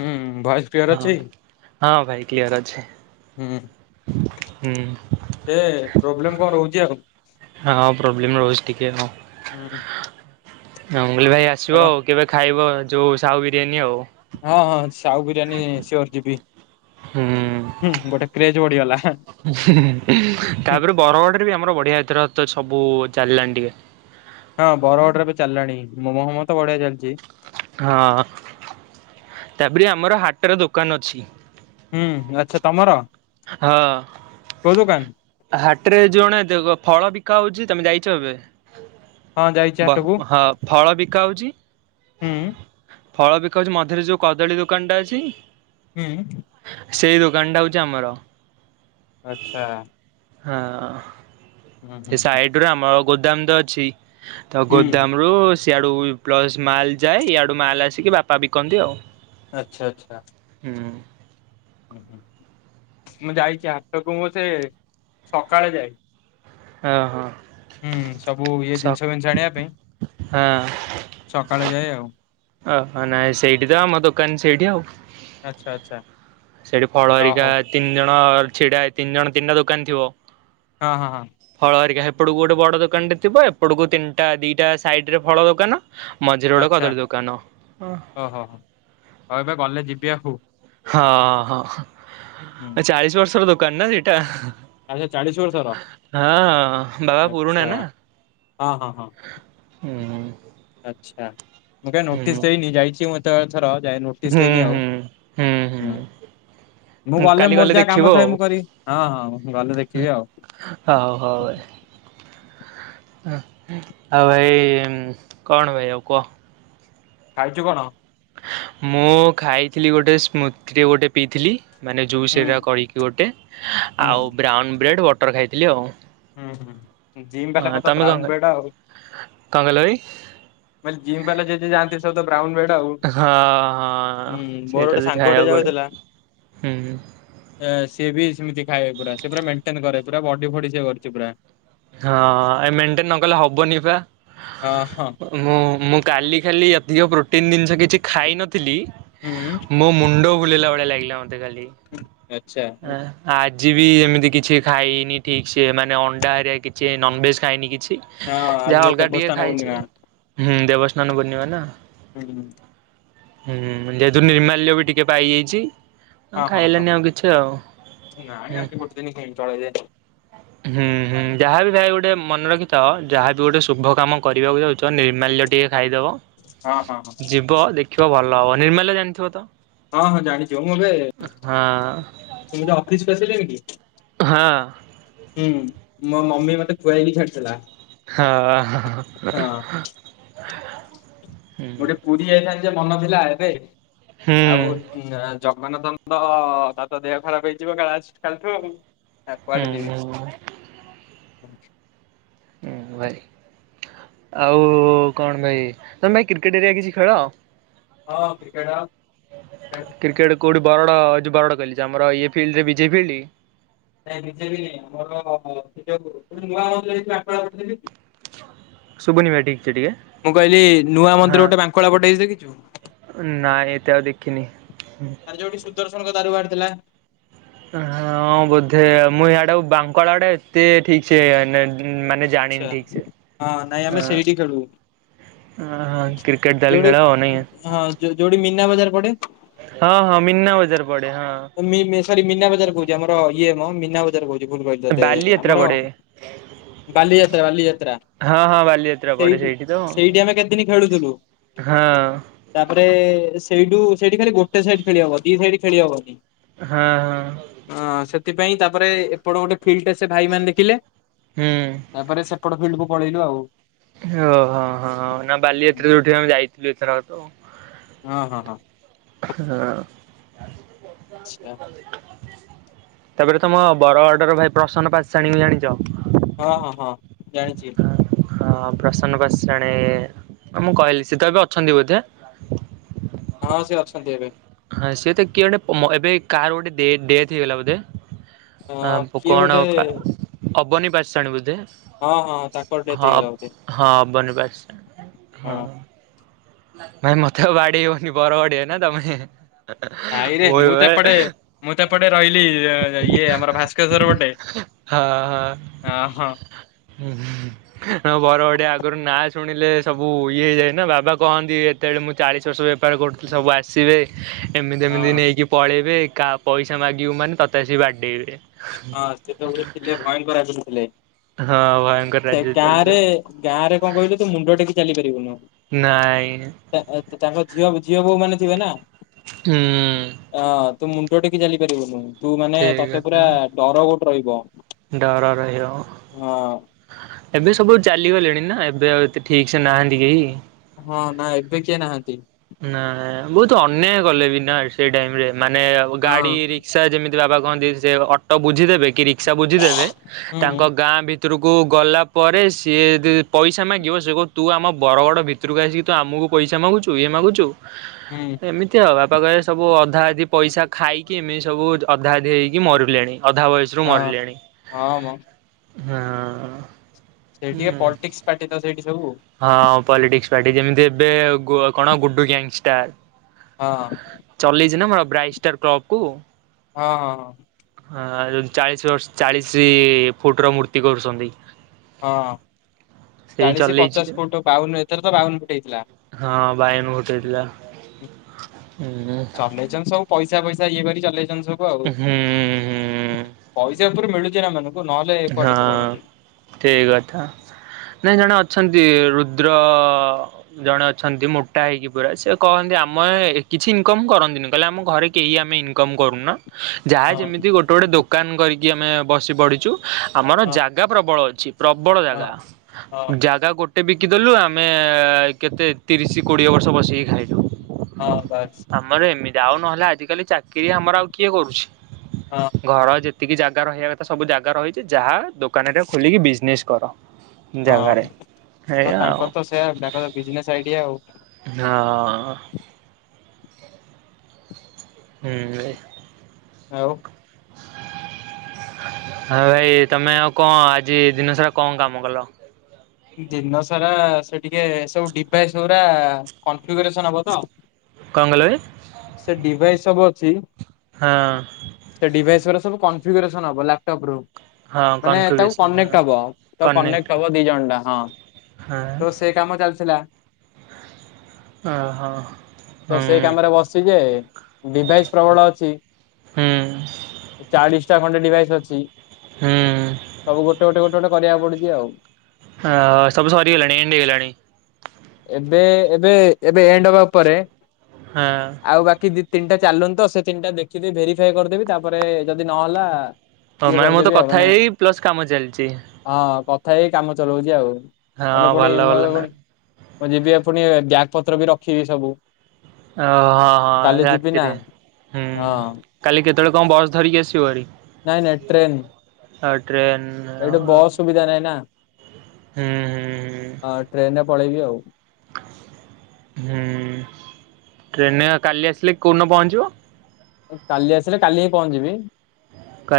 ହୁଁ ଭୟସ ହଁ କ୍ଲିୟର ଅଛି। ହଁ ଭାଇ କ୍ଲିୟର ଅଛି। ହୁଁ ହୁଁ ସେ ପ୍ରୋବ୍ଲେମ କଣ ରହୁଛି ଆଉ। ହଁ ପ୍ରୋବ୍ଲେମ୍ ରହୁଛି ଟିକେ ଆଉ। ହୁଁ। ଅଙ୍ଗଲି ଭାଇ ଆସିବ ଛାଡ ଆଉ କେବେ ଖାଇବ ଯେଉ ସାହୁ ବିରିୟାନୀ ଆଉ। ହଁ ହଁ ସାହୁ ବିରିୟାନୀ ସିଓର ଯିବି। ହୁଁ ହୁଁ ଗୋଟେ କ୍ରେଜ ବଢିଗଲା। ହୁଁ ତାପରେ ବରଗଡରେ ବି ଆମର ବଢିଆ ଏଇଥର ଥିଲା ତ ସବୁ- ଚାଲିଲାଣି ଟିକେ। ହଁ ବରଗଡରେ ବି ଚାଲିଲାଣି ମୋମୋ ଫୋମୋ ତ ବଢିଆ ଚାଲିଛି। ହଁ ତାପରେ ଆମର ହାଟର ଦୋକାନ ଅଛି। ହୁଁ ଆଚ୍ଛା ତମର? କୋଉ ଦୋକାନ ହଁ ହାଟ ରେ ଯୋଣେ ଦେଖ ଫଳ ବିକା ହଉଛି ତମେ ଯାଇଛ ଏବେ। ହଁ ଯାଇଛି ବା ହାଟକୁ ହଁ ଫଳ ବିକା ହଉଛି। ହୁଁ ଫଳ ବିକାହଉଛି ମଝିରେ ଯୋଉ କଦଳୀ ଦୋକାନଟା ଅଛି- ହୁଁ ସେଇ ଦୋକାନଟା ହଉଛି ଆମର। ଆଚଛା ହଁ ସେ ହୁଁ। ସାଇଡ ରୁ ଆମ ଗୋଦାମ ତ ଅଛି ତ ହୁଁ ଗୋଦାମ ରୁ- ସଆଡୁ ପ୍ଲସ ମାଲ ଯାଏ ଇଆଡୁ ମାଲ ଆସିକି ବାପା ବିକନ୍ତି ଆଉ। ଆଚ୍ଛା ଆଚ୍ଛା। ହୁଁ। ହୁଁ, ମୁଁ ଯାଇଛି ହାଟକୁ ମୁ ସେ ସକାଳେ ଯାଏ। ଓହୋ ହୁଁ ସବୁ ଇଏ ସ ଜିନିଷ ଫିନିଷ ଜାଣିବା ପାଇଁ ହଁ ସକାଳେ ଯାଏ ଆଉ। ଓହ ନାଇଁ ସେଇଠି ତ ଆମ ଦୋକାନ ସେଇଠି ଆଉ। ଆଚ୍ଛା ଆଚ୍ଛା ସେଠି ଫଳ ହ ହେରିକା ହଉ ତିନି ଜଣ ଛିଡା, ତିନି ଜଣ ତିନିଟା ଦୋକାନ ଥିବ। ହଁ ହଁ ହଁ। ହରିକା ହେପଟକୁ ଗୋଟେ ବଡ଼ ଦୋକାନଟେ ଥିବ। ଏପଟକୁ ତିନିଟା ଦିଇଟା ସାଇଡରେ ଫଳ ଦୋକାନ ମଝିରେ ଗୋଟେ ଆଚ୍ଛା କଦଳୀ ଦୋକାନ। ହଁ। ଓହୋ ହୋ। ହଉ ଏବେ ଗଲେ ଯିବି ଆଉ। ହଁ ହଁ ହୁଁ ଚାଳିଶ ବର୍ଷର ଦୋକାନ ନା ସେଇଟା। ଆଚ୍ଛା ଚାଳିଶ ବର୍ଷର ହଁ ହଁ ବାବା ପୁରୁଣା ଆଚ୍ଛା ନା। ହଁ ହଁ ହଁ। ହୁଁ। ଆଚ୍ଛା। ମୁଁ କେବେ ହୁଁ ନୋଟିସ ହୁଁ ଦେଇନି। ଯାଇଛି ମୁଁ ତ ଯାଏ ନୋଟିସ୍ ଦେଇନି ଆଉ। ହୁଁ ହୁଁ। ମୁଁ ଗଲେ କାଲି ମୋର ଯାହା କାମ ଦେଖିବୁ ଥାଏ ଆଉ। ମୁଁ କରିବି। ହଁ ହଁ ମୁଁ ଗଲେ ଦେଖିବି ଆଉ। ହଉ ହଉ। ହଉ ଭାଇ କଣ ଭାଇ ଆଉ କହ? ଖାଇଚୂ କଣ? ମୁଁ ଖାଇଥିଲି ଗୋଟେ ସ୍ମୁଦି ଟେ ଗୋଟେ ପିଇଥିଲି। ମାନେ ଜୁସ୍ ହୁଁ ଏଇଟା କରିକି ଗୋଟେ। ହୁଁ ଆଉ ବ୍ରାଉନ୍ ବ୍ରେଡ଼୍ ବଟର୍ ଖାଇଥିଲି ଆଉ। ହୁଁ ହୁଁ। ଜିମ୍ ବାଲା ହଁ କଥା ତମେ କଣ ବ୍ରାଉନ ଖାଇ ବ୍ରେଡ ଆଉ। କଣ କହିଲ ଭାଇ ମାନେ ଜିମ୍ ବାଲା ଯେ ଯେ ଯାଆନ୍ତି ସବୁ ତ ବ୍ରାଉନ ବ୍ରେଡ୍ ହଁ ହଁ ମୋର ସେଇଟା ଗୋଟେ ବି ସାଙ୍ଗଟେ ଖାଇବାକୁ ପଡେ। ଯାଉଥିଲା ହୁଁ ହୁଁ। ଏ ସିଏ ବି ସେମିତି ଖାଏ ପୁରା। ସେ ପୁରା ମେଣ୍ଟେନ କରେ। ପୁରା ବଡି ଫଡି ସିଏ କରିଚି ପୁରା। ହଁ ଏ ମେଣ୍ଟେନ ନକଲେ ହବନି ପା। ହଁ ହଁ ମୁଁ ମୁଁ କାଲି ଖାଲି ଅଧିକ ପ୍ରୋଟିନ ଜିନିଷ କିଛି ଖାଇ ନଥିଲି। ହୁଁ ମୋ ମୁଣ୍ଡ ବୁଲେଇଲା ଭଳିଆ ଲାଗିଲା ମତେ। [unintelligible] ଆଚ୍ଛା ଆ ହାର୍ଟ ଆଜି ବି ଏମିତି କିଛି ଖାଇନି ଠିକ୍ ସେ। ମାନେ ଅଣ୍ଡା ଏରିଆ କିଛି ନନ୍ଭେଜ୍ ଖାଇନି କିଛି। ହଁ ଆଜି ଯାହା ତ ଅଲଗା ଟିକିଏ ଦେବସ୍ନାନ ଖାଇଚି। ପୂର୍ଣ୍ଣିମା। ହୁଁ ଦେବସ୍ନାନ ପୂର୍ଣ୍ଣିମା ନା। ହୁଁ ହୁଁ ଯେହେତୁ ନିର୍ମାଲ୍ୟ ବି ଟିକେ ପାଇଯାଇଚି। ହଁ ଖାଇଲେନି ଆଉ କିଛି ଆଉ। ନାଇଁ ହୁଁ। ଆମେ ଗୋଟେ ଦିନ ତଳେ ହୁଁ ହୁଁ ଯାହା ବି ଯାହାବି ଗୋଟେ ମନେ ରଖିଥାଅ ଯାହା ବି ଗୋଟେ ଶୁଭ କାମ କରିବାକୁ ଯାଉଚ ନିର୍ମାଲ୍ୟ ଟିକେ ଖାଇଦବ। ହଁ ହଁ ହଁ ଯିବ ଦେଖିବ ଭଲ ହବ। ନିର୍ମାଲ୍ୟ ଜାଣିଥିବ ତ? ହଁ ହଁ ଜାଣିଚି। ମୁଁ ଏବେ ହଁ। ସେମିତି ଅଫିସକୁ ଆସିଲଣି କି? ହଁ। ହୁଁ ମୋ ମମି ମତେ ଖୁଆଇକି ଛାଡିଥିଲା। ହଁ। ହୁଁ ଗୋଟେ ପୁରୀ ଯାଇଥାନ୍ତି ଯେ ମନ ଥିଲା ଏବେ ହୁଁ ଆଉ ଜଗନ୍ନାଥଙ୍କ ତାର ତ ଦେହ ଖରାପ ହେଇଯିବ କା ଆଜିଠୁ କାଲିଠୁ। ହୁଁ। ଆଛା। ହଁ ଭାରି। ଆଉ କଣ ଭାଇ ତମେ ଭାଇ କ୍ରିକେଟ ଏରିଆ କିଛି ଖେଳ? ହଁ କ୍ରିକେଟ ଖେଳେ। କ୍ରିକେଟ କୋଉଠି ବରଗଡ ଏଜୁ ବରଗଡ କହିଲି ଆମର ଇଏ ଫିଲ୍ଡ ରେ ବିଜେପି ଫିଲ୍ଡ। ନାଇ ବିଜେପି ଆମର [unintelligible] ଶୁଭୁନି ଭାଇ ଟି ମୁଁ କଇଲି ନୂଆ ମନ୍ଦିର ଗୋଟେ ବାଙ୍କଳା ପଟେ ହେଇଛି ଦେଖିଛୁ? ନା ଏତେ ଆଉ ଦେଖିନି। ତାର [unintelligible] ହଁ ବୋଧେ ମୁଁ ୟାଡ଼େ ବାଙ୍କଳା ଆଡ଼େ ଏତେ ଠିକ୍ ସେ ନା ମାନେ ଆଚ୍ଛା ଜାଣିନି ଠିକ୍ ସେ ହଁ ନାଇଁ ଆମେ ଆ ସେଇଠି ଖେଳୁ ହଁ ହଁ କ୍ରିକେଟ ଦଳି ଯୋଉଠି ଖେଳ ହଉ ନାଇଁକି? ହଁ ଯୋଉଠି ମୀନା ବଜାର ପଡେ ହଁ ହଁ ମିନା ବଜାର। ପଡେ ହଁ। ମି ମି ସରି ମିନା ବଜାର କହୁଛି ଆମର ଇଏ ମ ମିନା ବଜାର କହୁଚି। ଭୁଲ୍ କହିଲି ତତେ ବାଲିଯାତ୍ରା ଆମର ପଡେ ବାଲିଯାତ୍ରା ବାଲିଯାତ୍ରା ହଁ ହଁ ବାଲିଯାତ୍ରା ପଡେ ସେଇଟି ସେଇଠି ତ ହଁ। ସେଇଟି ଆମେ କେତେଦିନ ଖେଳୁଥିଲୁ? ହଁ ତାପରେ ସେଇଠୁ ସେଇଠି ଖାଲି ଗୋଟେ ସାଇଡ ଖେଳି ହବ ଦି ସାଇଡ ଖେଳି ହବ ନି। ହଁ ହଁ। ସେଥିପାଇଁ ତାପରେ ଏପଟ ଗୋଟେ ଫିଲ୍ଡଟେ ସେ ଭାଇ ମାନେ ଦେଖିଲେ ହୁଁ। ତାପରେ ସେପଟ ଫିଲ୍ଡକୁ ପଳେଇଲୁ ଆଉ। ଓହୋ ହଁ ହ ନା ବାଲିଯାତ୍ରାରେ ଯୋଉଠିକି ଆମେ ଯାଇଥିଲୁ ଏଥରକ ତ ହଁ ହଁ ହଁ। ହଁ। ଆଛା। ତାପରେ ତମ ବରଗଡର ଭାଇ ପ୍ରସନ୍ନ ପାତଶାଣୀଙ୍କୁ ଜାଣିଛ। ହଁ ହଁ ହଁ ଜାଣିଛି। ହଁ ପ୍ରସନ୍ନ ପାତଶାଣୀ ମୁଁ କହିଲି ସେତ ଏବେ ଅଛନ୍ତି ବୋଧେ? [unintelligible] ହଁ ସିଏ ତ କିଏ ଗୋଟେ ଏବେ କାହାର ଗୋଟେ ଡେଟ୍ ହେଇଗଲା ବୋଧେ। ଅ ଆଁ କିଏ କଣ ଗୋଟେ ଅବନି ପାତଶାଣୀ ବୋଧେ। ହଁ ହଁ ତାଙ୍କର ଡେଥ୍ ହଁ ହେଇଗଲା ବୋଧେ ହଁ ଅବନି ପାତଶାଣି। ହଁ। ଭାଇ ମତେ ଆଉ ବାଡେଇବନି ବରବଡିଆ ନା ତମେ। ନାଇରେ ମୁଁ ତ ଏପଟେ ମୁଁ ତ ଏପଟେ ରହିଲି ଇଏ ଆମର ଭାସ୍କେଶ୍ଵର ପଟେ। ହଁ ହଁ। ହଁ ହଁ ବର ଆଗରୁ ନାଁ ଶୁଣିଲେ ସବୁ ଇଏ ହେଇଯାଏ ନା ବାବା କହନ୍ତି ଏତେବେଳେ ମୁଁ ଚାଳିଶ ବର୍ଷ ବେପାର କରୁଥିଲି ସବୁ ଆସିବେ ଏମିତି ଏମିତି ହଁ ନେଇକି ପଳେଇବେ। କାଆ ପଇସା ମାଗିବୁ ମାନେ ତତେ ସି ବାଡ଼େଇବେ। [unintelligible] ହଁ ଭୟଙ୍କର ସେ ରାଜ୍ୟ ଗାଁ ରେ ଚାଲିଥିଲା ଗାଁ ରେ କଣ କହିଲୁ ତୁ ମୁଣ୍ଡ ଟେକି ଚାଲିପାରିବୁନୁ। ନାଇଁ। ଝିଅ ଝିଅ ବୋହୁ ମାନେ ଥିବେ ନା। ହୁଁ। ହଁ ତୁ ମୁଣ୍ଡ ଟେକି ଚାଲିପାରିବୁନୁ ତୁ ମାନେ ସେଇ ତତେ କଥା ପୁରା ଡର ଗୋଟେ ରହିବ। ଡର ରହିିବ ହଁ ଏବେ ସବୁ ଚାଲିଗଲେଣି ନା ଏବେ ଆଉ ଏତେ ଠିକ୍ ସେ ନାହାନ୍ତି କେହି। ହଁ ନାଁ ଏବେ କିଏ ନାହାନ୍ତି। ନା ବହୁତ ଅନ୍ୟାୟ କଲେ ବି ନା ସେଇ ଟାଇମ୍ ରେ ମାନେ ହଁ ଗାଡି ରିକ୍ସା ଯେମିତି। ବାବା କହନ୍ତି ସେ ଅଟୋ ବୁଝିଦେବେ କି ରିକ୍ସା ବୁଝିଦେବେ ହୁଁ ତାଙ୍କ ଗାଁ ଭି ଭିତରକୁ ଗଲା ପରେ ସିଏ ଯଦି ପଇସା ମାଗିବ ସେ କ ତୁ ଆମ ବରଗଡ଼ ଭିତରକୁ ଆସିକି ତୁ ଆମକୁ କୁ ପଇସା ମାଗୁଛୁ ଇଏ ମାଗୁଛୁ ହୁଁ ଏମିତି ଆଉ ମ ପାଖରେ ସବୁ ଅଧା ଅଧି ପଇସା ଖାଇକି ଏମିତି ସବୁ ଅଧା ଅଧି ହେଇକି ମରୁଡିଲେଣି। ଅଧା ବୟସରୁ ହଁ। ମରିଲେଣି ହଁ ମ ହଁ। ସେଇ ଟିକେ ପଲିଟିକ୍ସ ପାଟି ତ ସେଇଟି। ହଁ ପଲିଟିକ୍ସ ପାର୍ଟି ଯେମିତି ଏବେ, କଣ ଗୁଡୁ ଗ୍ୟାଙ୍ଗଷ୍ଟାର। ହଁ ଚଲେଇ ଜିନା ମୋର ବ୍ରାଇଷ୍ଟର ଟକ୍ କୁ। ହଁ ହଁ ହଁ। ହଁ ଚାଳିଶି ବର୍ଷ, ଚଳିସି ଫୁଟ ର ମୂର୍ତ୍ତି କରୁଛନ୍ତି। ହଁ। ସେଇ ଚାଳିଶ, ଚଲେଇଛି ପଚାଶ ଫଟ, ବାଉନ ।ଏଥର ତ ବାଉନ ଫୁଟ ହେଇଥିଲା। ହଁ ବାଇଗଣ ଫୁଟେଇଥିଲା। ହୁଁ ଚଲେଇଛନ୍ ସବୁ ପଇସା, ଫଇସା ଇଏ କରି ଚଲେଇ ଛନ୍ତି ସବୁ ଆଉ। ହୁଁ ହୁଁ ପଇସା ଉପରେ ମିଳୁଛି ଏମାନଙ୍କୁ। ହଁ ଠିକ୍ କଥା। ନାଇଁ ଜଣ ଅ ଅଛନ୍ତି, ରୁଦ୍ର ଜଣେ ଅଛନ୍ତି, ମୋଟା ହେଇକି ପରା ।ସେ କହନ୍ତି ଆମେ କିଛି ଇନକମ୍ କରନ୍ତିନି। କହିଲେ ଆମ ଘରେ କେହି ଆମେ ଇନକମ୍ କରୁନା। ଜାହା ହଁ ଯେମିତି ଗୋଟେ, ଗୋଟେ ଦୋକାନ କରିକି ଆମେ ବସି ପଢିଛୁ। ଆମର ହଁ ଜାଗା ପ୍ରବଳ ଅଛି ।ପ୍ରବଳ ହଁ ଜାଗା, ହଁ। ଜାଗା ଗୋଟେ ବି ଆଙ୍କି ଦେଲୁ ଆମେ, କେତେ ତିରିଶ କୋଡ଼ିଏ ବର୍ଷ ବସିକି ଖାଇଲୁ। ହଁ ବାସ୍। ଯାଉ ନହେଲେ, ଆଜିକାଲି ଚାକିରି ଆମର ଆଉ, କିଏ କରୁଛି? ହଁ ଘର ଯେତେ ଯେତିକି ଜାଗା ରହିବା କଥା ସବୁ ଜାଗା ରହିଛି ।ଯାହା ଦୋକାନଟେ ଖୋଲିକି ବିଜନେସ୍ କର। ଜାଗାରେ। ହଁ ହେ ଆଉ। ତାଙ୍କର ତ ସେୟା ତାଙ୍କର ବିଜନେସ ଆଇଡିଆ ଆଉ। ହଁ। ହୁଁ ଏ। ଆଉ। ହଁ ଭାଇ, ତମେ ଆଉ କଁ ଆଜି ଦିନ ସାରା କାମ କଲ? ଦିନ ଷାରା, ସେ ଟିକେ ସବୁ ଡିଭାଇସ ଗୁରା କନଫ୍ୟୁଗୁରେନେସ, ହେବ ତ। କଣ କହିଲ ଭାଇ ସେ ଡିଭାଇସ୍ ସବୁ ଅଛି। ହଁ ସେ ଡିଭାଇସ୍ ରା ସବୁ କନଫ୍ୟୁଗୁରେସନ ହବ ଲାପଟପ ରୁ। ହଁ ମାନେ ତାକୁ କନଫିଗରେସନ୍ କନେକ୍ଟ ହଁ। ହବ ।ତାକୁ କନେକ୍ଟ ହବ ଦିଜଣ୍ଡା। ହଁ, ହଁ ତୋ ସେ କାମ ଚାଲିଥିଲା। ଅ ହ। ତ ସେଇ କାମରେ ବସିଚି ଯେ ଡିଭାଇସ୍ ପ୍ରବଳ ଅଛି। ହୁଁ ଚାଳିଶି ଚା ଖଣ୍ଡେ ଡିଭାଇସ୍ ଅଛି। ହୁଁ। ସବୁ ଗୋଟେ, ଗୋଟେ, ଗୋଟେ, ଗୋଟେ କରିବାକୁ ପଡୁଛି ଆଉ। ଆ ସବୁ ସାରି ଗଲାଣି ।ଏଣ୍ଡ୍ ହେଇଗଲାଣି। ଏବେ ଏବେ ଏବେ ଏଣ୍ଡ ହବା ଉପରେ। ଆଉ ବାକି ଦି ତିନିଟା ଚାଲନ୍ତ ସେ ତିନିଟା ଦେଖି ଦେବୀ ଭେରିଫାଇ କରିଦେବି। ତାପରେ ଯଦି ନହେଲା ହଁ ଇଏ ମାନେ ମୁଁ ତ କରିଦେବି ଆଉ କଥା ମାନେ, ହେଇ ପ୍ଲସ କାମ ଚାଲିଛି ହଁ ପ ଥାଇ କାମ ଚଲଉଛି ଆଉ ।ନହେଲେ ହଁ ପୁଣି ଭଲ ମୁଁ ଭଲ ଏବେ ନା ପୁଣି, ମୁଁ ଯିବି ବ୍ୟାକ ପତ୍ର ବି ରଖିବି ସବୁ। ଓହଁ ହଁ କାଲି ଯିବି ନା। ରାତିରେ, ହୁଁ ହଁ କାଲି କେତେ ତେବେଳେ କଣ ବସ ଧରିକି ଆସିବ ହାରି? ନାଇଁ ନାଇଁ ଟ୍ରେନ୍। ଟ୍ରେନ ଏଇଠୁ ହୁଁ ବସ୍ ସୁବିଧା ନହିଁ ନା। ହୁଁ ହଁ ଟ୍ରେନରେ ପଳେଇବି ଆଉ। ଟା ହୁଁ ।ଟ୍ରେନୟ କାଲି ଆସିଲି କୋଉ ଦିନ ପହଞ୍ଚିବ? କାଲି ଆସିଲେ କାଲି ହିଁ ପହଞ୍ଚଯିବି।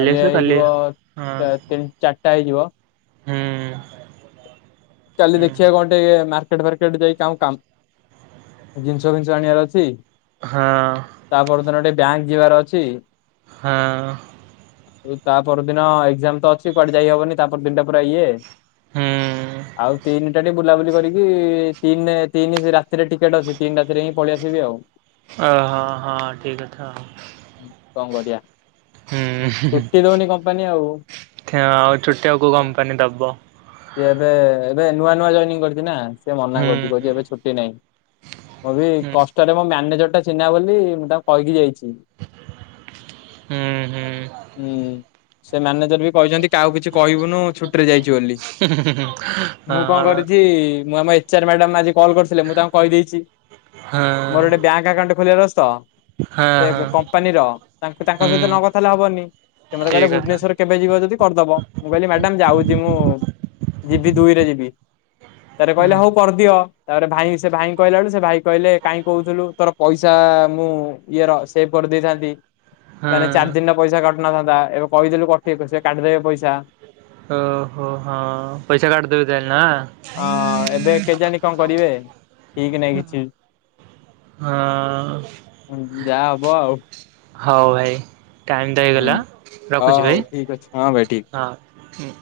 କାଲି ହେଇଯିବ ତିନି, ଚାରିଟା ହେଇଯିବ। ହୁଁ। କାଲି ହୁଁ ଦେଖିବା କଣ ଟିକେ ମାର ମାର୍କେଟ ଫାର୍କେଟ ଯାଇ କାଉଁ କାମ ଜିନିଷ ଫିନିଶ ଆଣିବାର ଅଛି। ହଁ ତାପର ଦିନ ଟିକେ ବ୍ୟାଙ୍କ ଯିବାର ଅଛି। ହଁ। ଆଉ ତା ପର ଦିନ ଏକ୍ଜାମ ତ ଅଛି କୁଆଡେ ଯାଇ ହବନି ତା ପର ଦିନ ଟା ପୁରା ଇଏ। ହୁଁ ଆଉ ତିନିଟା ଟିକେ ବୁଲାବୁଲି କରିକି ତିନ ରେ ତିନି ରାତିରେ ଟିକେଟ ଅଛି ତିନି ରାତିରେ ହିଁ ପଳେଇ ଆସିବି ଆଉ। ଓ ହଁ ହଁ ଠିକ କଥା ଆଉ। କଣ କରିବା ଛୁଟି ଦଉନି କମ୍ପାନୀ ଆଉ। ଥେ ଅଁ ଛୁଟି ଆଉ କୋଉ କମ୍ପାନୀ ଦବ? ସେ ଏବେ ଏବେ ନୂଆ ନୂଆ ଜଏନିଙ୍ଗ କରିଛି ନା। ସେ ମନା ହୁଁ କରୁଛି କହୁଛି ଏବେ ଛୁଟି ନାହିଁ ମୁଁ ବି ହୁଁ କଷ୍ଟରେ ମୋ ମ୍ୟାନେଜର ଚିହ୍ନା ବୋଲି ମୁଁ ତାକୁ କହିକି ଯାଇଛି। ହୁଁ ହୁଁ। ସେ ମ୍ୟାନେଜର ବି କହିଛନ୍ତି କାହାକୁ କିଛି କହିବୁନୁ ଛୁଟିରେ ଯାଇଛୁ ବୋଲି। ମୁଁ କଣ ହଁ କରିଛି ମୁଁ ଆମ ଏଚ ଆର ମ୍ୟାଡାମ ଆଜି କଲ୍ କରିଥିଲେ ମୁଁ ତାଙ୍କୁ କହିଦେଇଛି। ହଁ ମୋର ଗୋଟେ ବ୍ୟାଙ୍କ ଆକାଉଣ୍ଟ ଖୋଲିବାର ଅ ହଁ ସେ ହଁ ବ କମ୍ପାନୀର ତାଙ୍କୁ ତାଙ୍କ ହୁଁ ସହିତ ନ କଥା ହେଲେ ହବନି। ସେ ମତେ କହିଲେ ଠିକ କଥା ଭୁବନେଶ୍ଵର କେବେ ଯିବ ଯଦି କରିଦବ ମୁଁ କହିଲି ମ୍ୟାଡାମ ଯାଉଛି ମୁଁ। ଯିବି ଦୁଇରେ ଯିବି। ତାପରେ ହୁଁ କହିଲେ ହଉ କରିଦିଅ ତାପରେ ଭାଇ ସେ ଭାଇଙ୍କୁ କହିଲା ବେଳୁ ସେ ଭାଇ କହିଲେ କାହିଁ କହୁଥିଲୁ ତୋର ପଇସା ଆ ମୁଁ ଇଏ ର ସେବ କରିଦେଇଥାନ୍ତି ମାନେ ଚାରି ଦିନର ପଇସା କା ନଥାନ୍ତା ଏବେ କହିଦେଲୁ କଟେଇ ପଛେ କାଟିିଦେବେ ପଇସା। ଓହୋ ହଁ। ପଇସା କାଟିଦେବି ତାହେଲେ ନା ଅ ଏବେ କେଜାଣି କଣ କରିବେ? ଠିକ ନାହିଁ କିଛି। ହଁ ଉଁ ଯାହା ହବ ଆଉ। ହଉ ଭାଇ। ଟାଇମ ଟା ହୁଁ ହେଇଗଲା ହ ରଖୁଛି ହଉ ଭାଇ ଠିକ ଅଛି ହଁ ଭାଇ ଠିକ ହଁ ହୁଁ।